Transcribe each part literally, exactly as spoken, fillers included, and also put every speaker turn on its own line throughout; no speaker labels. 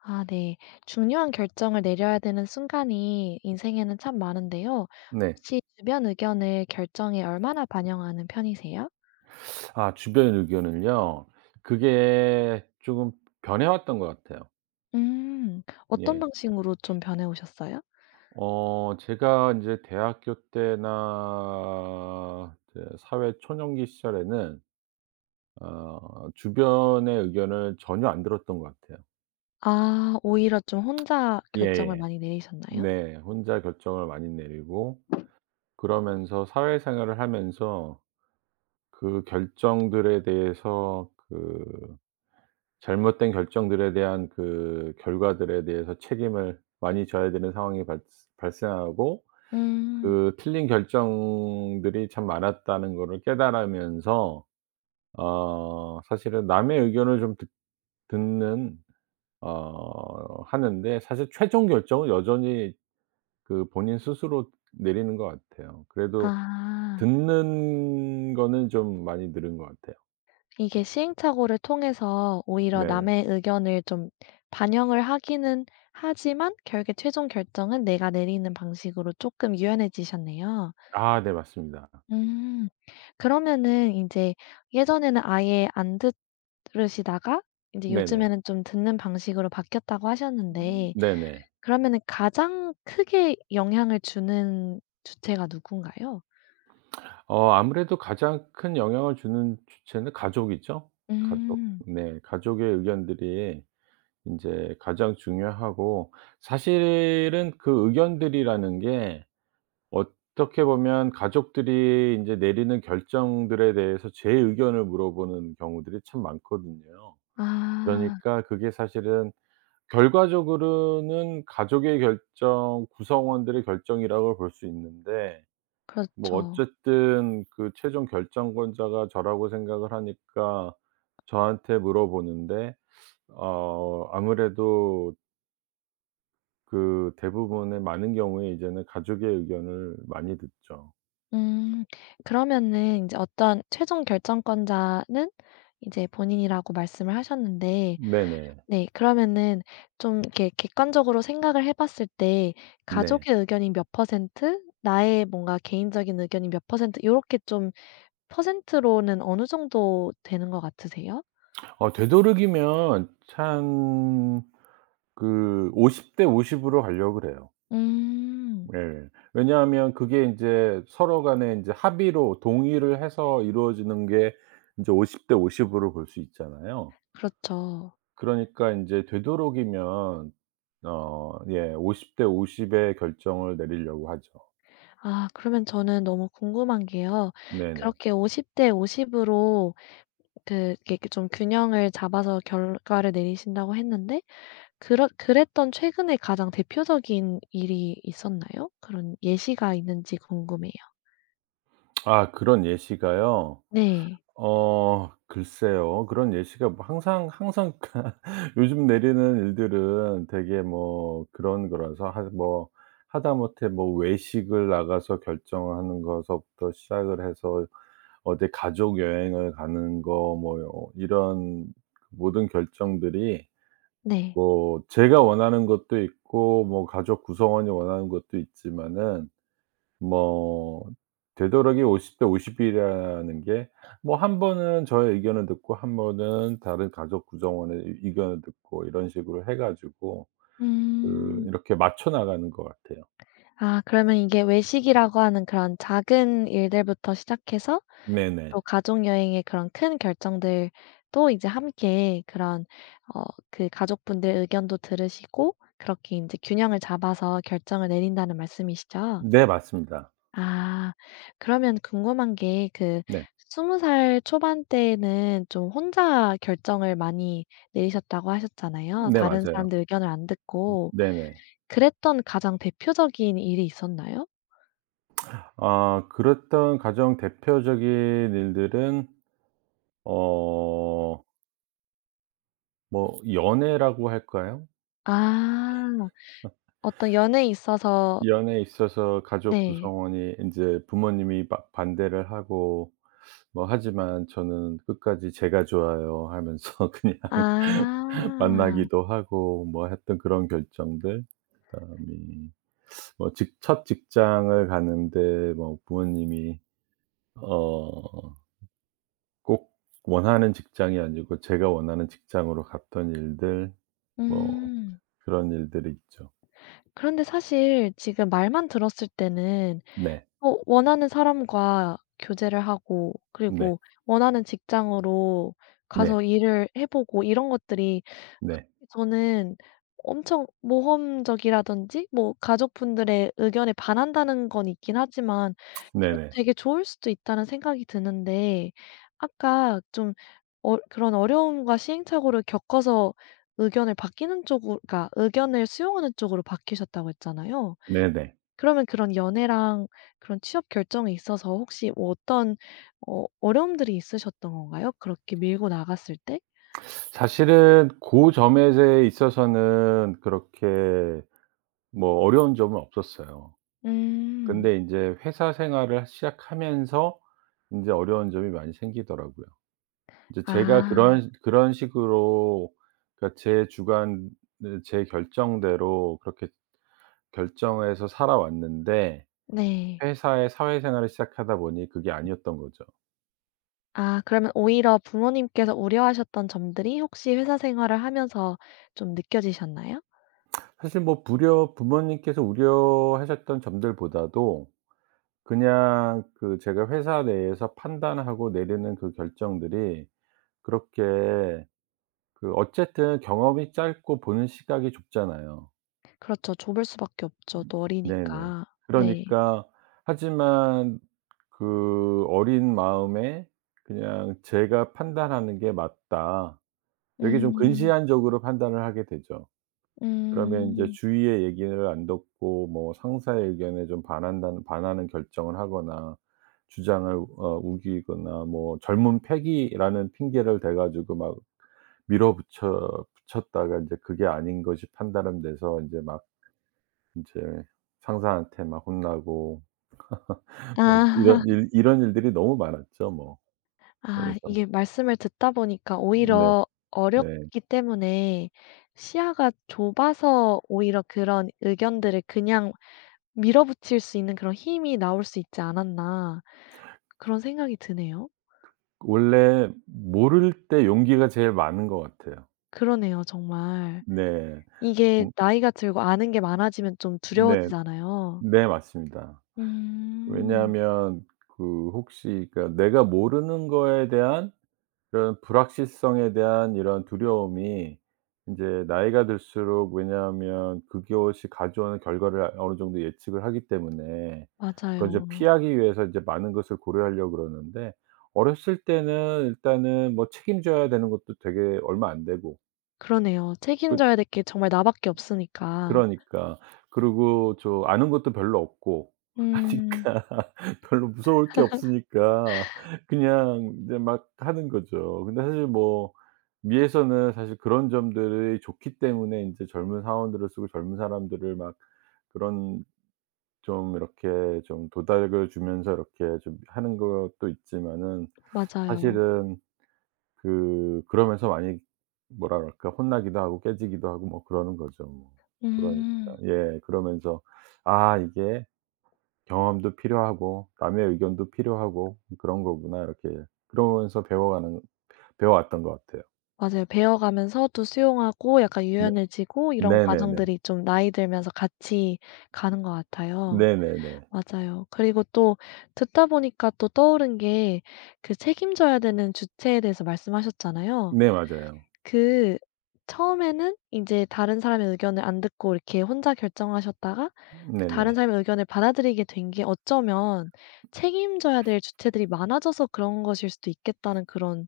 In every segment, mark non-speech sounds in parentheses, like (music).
아, 네. 중요한 결정을 내려야 되는 순간이 인생에는 참 많은데요.
네.
혹시 주변 의견을 결정에 얼마나 반영하는 편이세요?
아 주변의 의견을요. 그게 조금 변해왔던 것 같아요.
음. 어떤
예.
방식으로 좀 변해 오셨어요?
어 제가 이제 대학교 때나 이제 사회 초년기 시절에는 어 주변의 의견을 전혀 안 들었던 것 같아요.
아, 오히려 좀 혼자 결정을
예예.
많이 내리셨나요?
네. 혼자 결정을 많이 내리고 그러면서 사회생활을 하면서 그 결정들에 대해서 그 잘못된 결정들에 대한 그 결과들에 대해서 책임을 많이 져야 되는 상황이 발 발생하고
음.
그 틀린 결정들이 참 많았다는 거를 깨달으면서 어 사실은 남의 의견을 좀 듣 듣는 어 하는데 사실 최종 결정은 여전히 그 본인 스스로 내리는 것 같아요. 그래도
아.
듣는 거는 좀 많이 늘은 것 같아요.
이게 시행착오를 통해서 오히려
네네.
남의 의견을 좀 반영을 하기는 하지만 결국에 최종 결정은 내가 내리는 방식으로 조금 유연해지셨네요.
아 네 맞습니다.
음. 그러면은 이제 예전에는 아예 안 들으시다가 이제
네네.
요즘에는 좀 듣는 방식으로 바뀌었다고 하셨는데
네네.
그러면은 가장 크게 영향을 주는 주체가 누군가요?
어 아무래도 가장 큰 영향을 주는 주체는 가족이죠. 가족.
음.
네. 가족의 의견들이 인제 가장 중요하고 사실은 그 의견들이라는 게 어떻게 보면 가족들이 인제 내리는 결정들에 대해서 제 의견을 물어보는 경우들이 참 많거든요.
아.
그러니까 그게 사실은 결과적으로는 가족의 결정 구성원들의 결정이라고 볼 수 있는데 뭐
그렇죠.
어쨌든 그 최종 결정권자가 저라고 생각을 하니까 저한테 물어보는데 어 아무래도 그 대부분의 많은 경우에 이제는 가족의 의견을 많이 듣죠.
음. 그러면은 이제 어떤 최종 결정권자는 이제 본인이라고 말씀을 하셨는데
네네.
네, 그러면은 좀 이렇게 객관적으로 생각을 해 봤을 때
네.
가족의 의견이 몇 퍼센트, 나의 뭔가 개인적인 의견이 몇 퍼센트, 이렇게 좀 퍼센트로는 어느 정도 되는 것 같으세요?
어 되도록이면 참 그 오십 대 오십 으로 가려고 그래요.
음.
예. 왜냐하면 그게 인제 서로 간에 인제 합의로 동의를 해서 이루어지는 게 인제 오십 대 오십 으로 볼 수 있잖아요.
그렇죠.
그러니까 인제 되도록이면 어 예 오십 대 오십의 결정을 내리려고 하죠.
아, 그러면 저는 너무 궁금한 게요.
네네.
그렇게 오십 대 오십 으로 그 이게 이렇게 그 좀 균형을 잡아서 결과를 내리신다고 했는데 그렇 그랬던 최근에 가장 대표적인 일이 있었나요? 그런 예시가 있는지 궁금해요.
아 그런 예시가요?
네.
어 글쎄요. 그런 예시가 뭐 항상 항상 (laughs) 그러니까 요즘 내리는 일들은 되게 뭐 그런 거라서 하 뭐 하다못해 뭐 외식을 나가서 결정하는 거서부터 시작을 해서 어디 가족 여행을 가는 거 뭐 이런 모든 결정들이
네.
뭐 제가 원하는 것도 있고 뭐 가족 구성원이 원하는 것도 있지만은 뭐 되도록이 오십 대 오십 이라는 게 뭐 한 번은 저의 의견을 듣고 한 번은 다른 가족 구성원의 의 의견을 듣고 이런 식으로 해 가지고 그
음.
이렇게 맞춰 나가는 것 같아요.
아, 그러면 이게 외식이라고 하는 그런 작은 일들부터 시작해서 또
네네.
가족 여행의 그런 큰 결정들도 이제 함께 그런, 어 그 가족분들 의견도 들으시고 그렇게 인제 균형을 잡아서 결정을 내린다는 말씀이시죠?
네 맞습니다.
아. 그러면 궁금한 게 그
네.
스무 살 초반대에는 좀 혼자 결정을 많이 내리셨다고 하셨잖아요.
네
다른
맞아요.
사람들 의견을 안 듣고
네네.
그랬던 가장 대표적인 일이 있었나요?
아 그랬던 가장 대표적인 일들은 어 뭐 연애라고 할까요?
아. 어떤 연애에 있어서.
연애에 있어서 가족
네.
구성원이 인제 부모님이 막 반대를 하고 뭐 하지만 저는 끝까지 "제가 좋아요." 하면서 (laughs) 그냥
아.
만나기도 하고 뭐 했던 그런 결정들 그다음에 뭐 직 첫 직장을 가는데 뭐 부모님이 어 꼭 원하는 직장이 아니고 제가 원하는 직장으로 갔던 일들 뭐
음.
그런 일들이 있죠.
그런데 사실 지금 말만 들었을 때는
네.
어 원하는 사람과 교제를 하고
네.
그리고 원하는 직장으로 가서
네.
일을 해 보고 이런 것들이
네.
그렇게 저는 엄청 모험적이라든지 뭐 가족분들의 의견에 반한다는 건 있긴 하지만
네
그래도
네.
되게 좋을 수도 있다는 생각이 드는데 아까 좀 어 그런 어려움과 시행착오를 겪어서 의견을 바뀌는 쪽으로, 그러니까 의견을 수용하는 쪽으로 바뀌셨다고 했잖아요.
네네.
그러면 그런 연애랑 그런 취업 결정에 있어서 혹시 뭐 어떤 어 어려움들이 있으셨던 건가요? 그렇게 밀고 나갔을 때?
사실은 고 점에 있어서는 그렇게 뭐 어려운 점은 없었어요.
음.
근데 인제 회사 생활을 시작하면서 인제 어려운 점이 많이 생기더라고요. 이제 제가
아
그런 그런 식으로 그러니까 제 주관 네 제 결정대로 그렇게 결정해서 살아왔는데
네.
회사에 사회생활을 시작하다 보니 그게 아니었던 거죠.
아, 그러면 오히려 부모님께서 우려하셨던 점들이 혹시 회사 생활을 하면서 좀 느껴지셨나요?
사실 뭐 부려 부모님께서 우려하셨던 점들보다도 그냥 그 제가 회사 내에서 판단하고 내리는 그 결정들이 그렇게 그 어쨌든 경험이 짧고 보는 시각이 좁잖아요.
그렇죠. 좁을 수밖에 없죠. 또
네네.
어리니까. 네.
그러니까 하지만 그 어린 마음에 그냥 제가 판단하는 게 맞다. 되게 좀
음.
근시안적으로 판단을 하게 되죠. 그러면 이제
음.
주위의 얘기를 안 듣고 뭐 상사의 의견에 좀 반한다는 반하는 결정을 하거나 주장을 어 우기거나 뭐 젊은 패기라는 핑계를 대 가지고 막 밀어붙여 붙였다가 인제 그게 아닌 것이 판단은 돼서 인제 막 인제 상사한테 막 혼나고 뭐
아.
이런
(laughs)
일 이런 일들이 너무 많았죠 뭐.
아,
그러면서
이게 말씀을 듣다 보니까
네
오히려
네.
어렵기 때문에 시야가 좁아서 오히려 그런 의견들을 그냥 밀어붙일 수 있는 그런 힘이 나올 수 있지 않았나, 그런 생각이 드네요.
원래 모를 때 용기가 제일 많은 것 같아요.
그러네요, 정말.
네.
이게
음
나이가 들고 아는 게 많아지면 좀
네.
두려워지잖아요.
네 맞습니다.
음.
왜냐하면 그 혹시 그러니까 내가 모르는 거에 대한 그런 불확실성에 대한 이런 두려움이 인제 나이가 들수록 왜냐하면 그것이 가져오는 결과를 어느 정도 예측을 하기 때문에 그걸 이제
맞아요.
피하기 위해서 이제 많은 것을 고려하려고 그러는데 어렸을 때는 일단은 뭐 책임져야 되는 것도 되게 얼마 안 되고
그러네요.
그
책임져야 될 게 정말 나밖에 없으니까.
그러니까. 그리고 저 아는 것도 별로 없고
음.
하니까 (laughs) 별로 무서울 게 없으니까 그냥 이제 막 하는 거죠. 근데 사실 뭐 미에서는 사실 그런 점들이 좋기 때문에 이제 젊은 사원들을 쓰고 젊은 사람들을 막 그런 좀 이렇게 좀 도닥을 주면서 이렇게 좀 하는 것도 있지만은
맞아요.
사실은 그 그러면서 많이 뭐라 그럴까 혼나기도 하고 깨지기도 하고 뭐 그러는 거죠 뭐. 그러니까
음.
예 그러면서 '아 이게 경험도 필요하고 남의 의견도 필요하고 그런 거구나.' 이렇게 그러면서 배워가는 배워 왔던 것 같아요.
맞아요. 배워가면서도 수용하고 약간
네.
유연해지고 이런
네네네.
과정들이 좀 나이 들면서 같이 가는 것 같아요.
네네네.
맞아요. 그리고 또 듣다 보니까 또 떠오른 게 그 책임져야 되는 주체에 대해서 말씀하셨잖아요.
네 맞아요.
그 처음에는 이제 다른 사람의 의견을 안 듣고 이렇게 혼자 결정하셨다가 다른
네네.
사람의 의견을 받아들이게 된 게 어쩌면 '책임져야 될 주체들이 많아져서 그런 것일 수도 있겠다.'는 그런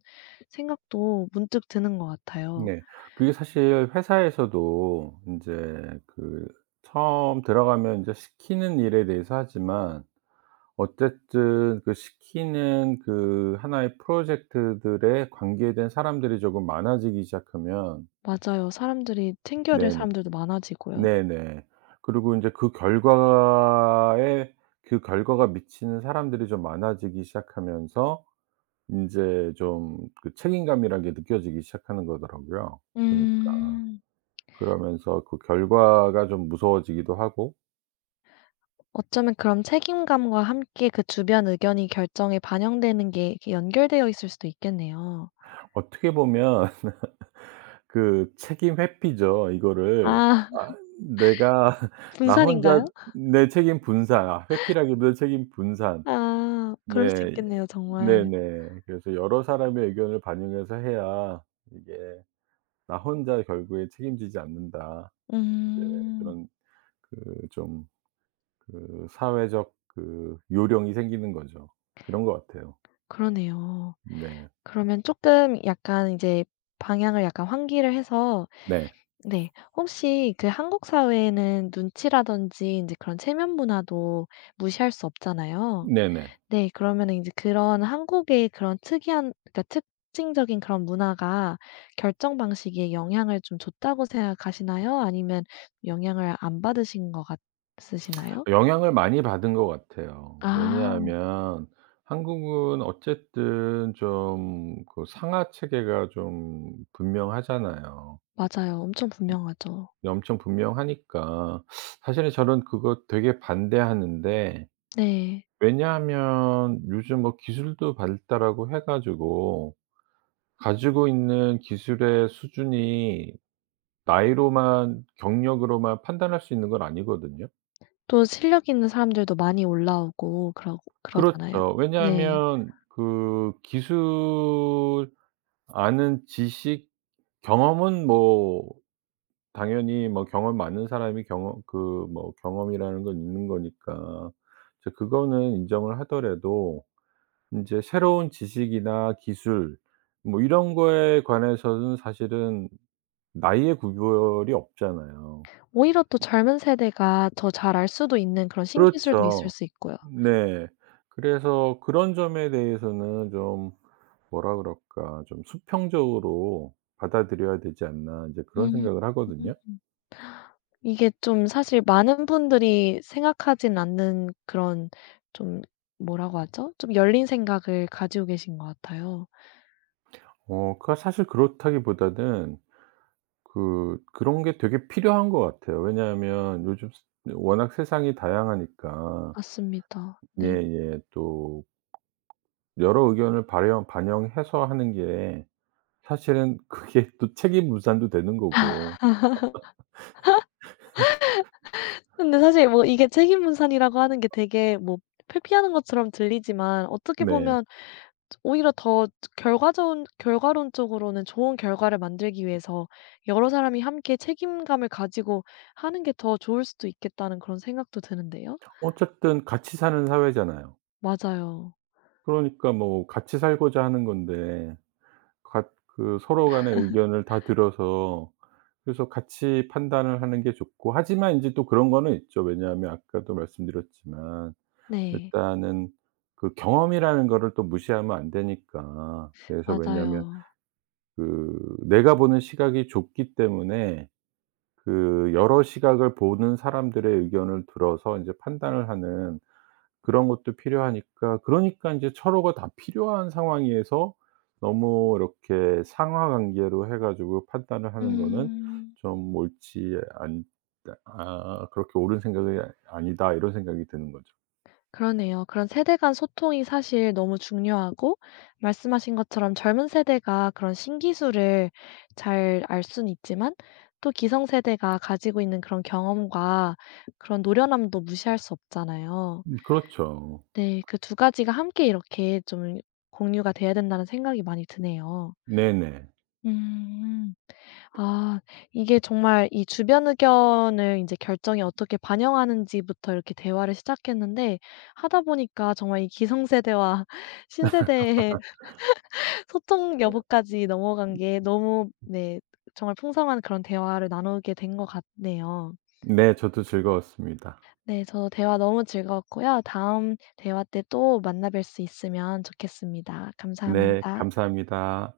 생각도 문득 드는 것 같아요.
네. 그게 사실 회사에서도 인제 그 처음 들어가면 인제 시키는 일에 대해서 하지만 어쨌든 그 시키는 그 하나의 프로젝트들에 관계된 사람들이 조금 많아지기 시작하면
맞아요. 사람들이 챙겨야 될
네네.
사람들도 많아지고요.
네네. 그리고 인제 그 결과에 그 결과가 미치는 사람들이 좀 많아지기 시작하면서 인제 좀 그 책임감이란 게 느껴지기 시작하는 거더라고요 보니까.
음.
그러면서 그 결과가 좀 무서워지기도 하고
어쩌면 그럼 책임감과 함께 그 주변 의견이 결정에 반영되는 게 이렇게 연결되어 있을 수도 있겠네요.
어떻게 보면 그 책임 회피죠 이거를.
아
아
(laughs)
내가 (laughs) 나 혼자
분산인가요?
내 책임 분산 아 회피라기보다 책임 분산.
아, 그럴 수
네.
있겠네요, 정말.
네네. 그래서 여러 사람의 의견을 반영해서 해야 이게 '나 혼자 결국에 책임지지 않는다.' 이제
음.
그런 그 좀 그 사회적 그 요령이 생기는 거죠. 그런 것 같아요.
그러네요.
네.
그러면 조금 약간 이제 방향을 약간 환기를 해서
네.
네, 혹시 그 한국 사회에는 눈치라든지 이제 그런 체면 문화도 무시할 수 없잖아요.
네네.
네. 그러면은 인제 그런 한국의 그런 특이한, 그러니까 특징적인 그런 문화가 결정 방식에 영향을 좀 줬다고 생각하시나요? 아니면 영향을 안 받으신 것 같으시나요?
영향을 많이 받은 것 같아요.
아,
왜냐하면 한국은 어쨌든 좀 그 상하 체계가 좀 분명하잖아요.
맞아요. 엄청 분명하죠.
엄청 분명하니까 사실은 저는 그거 되게 반대하는데
네.
왜냐하면 요즘 뭐 기술도 발달하고 해 가지고 가지고 있는 기술의 수준이 나이로만 경력으로만 판단할 수 있는 건 아니거든요.
또 실력 있는 사람들도 많이 올라오고 그러 그러잖아요.
그렇죠.
네.
왜냐하면 그 기술 아는 지식 경험은 뭐 당연히 뭐 경험 많은 사람이 경험 그 뭐 경험이라는 건 있는 거니까 이제 그거는 인정을 하더라도 인제 새로운 지식이나 기술 뭐 이런 거에 관해서는 사실은 나이의 구별이 없잖아요.
오히려 또 젊은 세대가 더 잘 알 수도 있는 그런 신기술도 있을
그렇죠.
수 있고요.
네. 그래서 그런 점에 대해서는 좀 뭐라 그럴까 좀 수평적으로 받아들여야 되지 않나 이제 그런 생각을
음.
하거든요.
이게 좀 사실 많은 분들이 생각하진 않는 그런, 좀, 뭐라고 하죠? 좀 열린 생각을 가지고 계신 것 같아요.
어 그 사실 그렇다기보다는 그 그런 게 되게 필요한 것 같아요. 왜냐하면 요즘 스 워낙 세상이 다양하니까
맞습니다. 네.
예예. 또 여러 의견을 발현 반영해서 하는 게 사실은 (laughs) 그게 또 책임 분산도 되는 거고
근데 사실 뭐 이게 책임 분산이라고 하는 게 되게 뭐 회피하는 것처럼 들리지만 어떻게
네
보면 오히려 더 결과적, 결과론적으로는 좋은 결과를 만들기 위해서 여러 사람이 함께 책임감을 가지고 하는 게 더 좋을 수도 있겠다는 그런 생각도 드는데요.
어쨌든 같이 사는 사회잖아요.
맞아요.
그러니까 뭐 같이 살고자 하는 건데 각 그 서로 간의 의견을 다 들어서 그래서 같이 판단을 하는 게 좋고 하지만 인제 또 그런 거는 있죠. 왜냐하면 아까도 말씀드렸지만
네.
일단은 그 경험이라는 거를 또 무시하면 안 되니까. 그래서 왜냐하면
맞아요.
그 내가 보는 시각이 좁기 때문에 그 여러 시각을 보는 사람들의 의견을 들어서 인제 판단을 하는 그런 것도 필요하니까 그러니까 인제 철호가 다 필요한 상황에서 너무 이렇게 상하 관계로 해 가지고 판단을 하는 거는
음.
좀 옳지 않다 아 '그렇게 옳은 생각이 아니다.' 이런 생각이 드는 거죠.
그러네요. 그런 세대 간 소통이 사실 너무 중요하고 말씀하신 것처럼 젊은 세대가 그런 신기술을 잘 알 수는 있지만 또 기성세대가 가지고 있는 그런 경험과 그런 노련함도 무시할 수 없잖아요.
음 그렇죠.
네. 그 두 가지가 함께 이렇게 좀 공유가 돼야 된다는 생각이 많이 드네요.
네네.
음. 아, 이게 정말 이 주변 의견을 인제 결정에 어떻게 반영하는지부터 이렇게 대화를 시작했는데 하다 보니까 정말 이 기성세대와 (laughs) 신세대의 소통 여부까지 넘어간 게 너무, 네, 정말 풍성한 그런 대화를 나누게 된 것 같네요.
네 저도 즐거웠습니다.
네, 저도 대화 너무 즐거웠고요. 다음 대화 때 또 만나 뵐 수 있으면 좋겠습니다.
네
감사합니다.
감사합니다.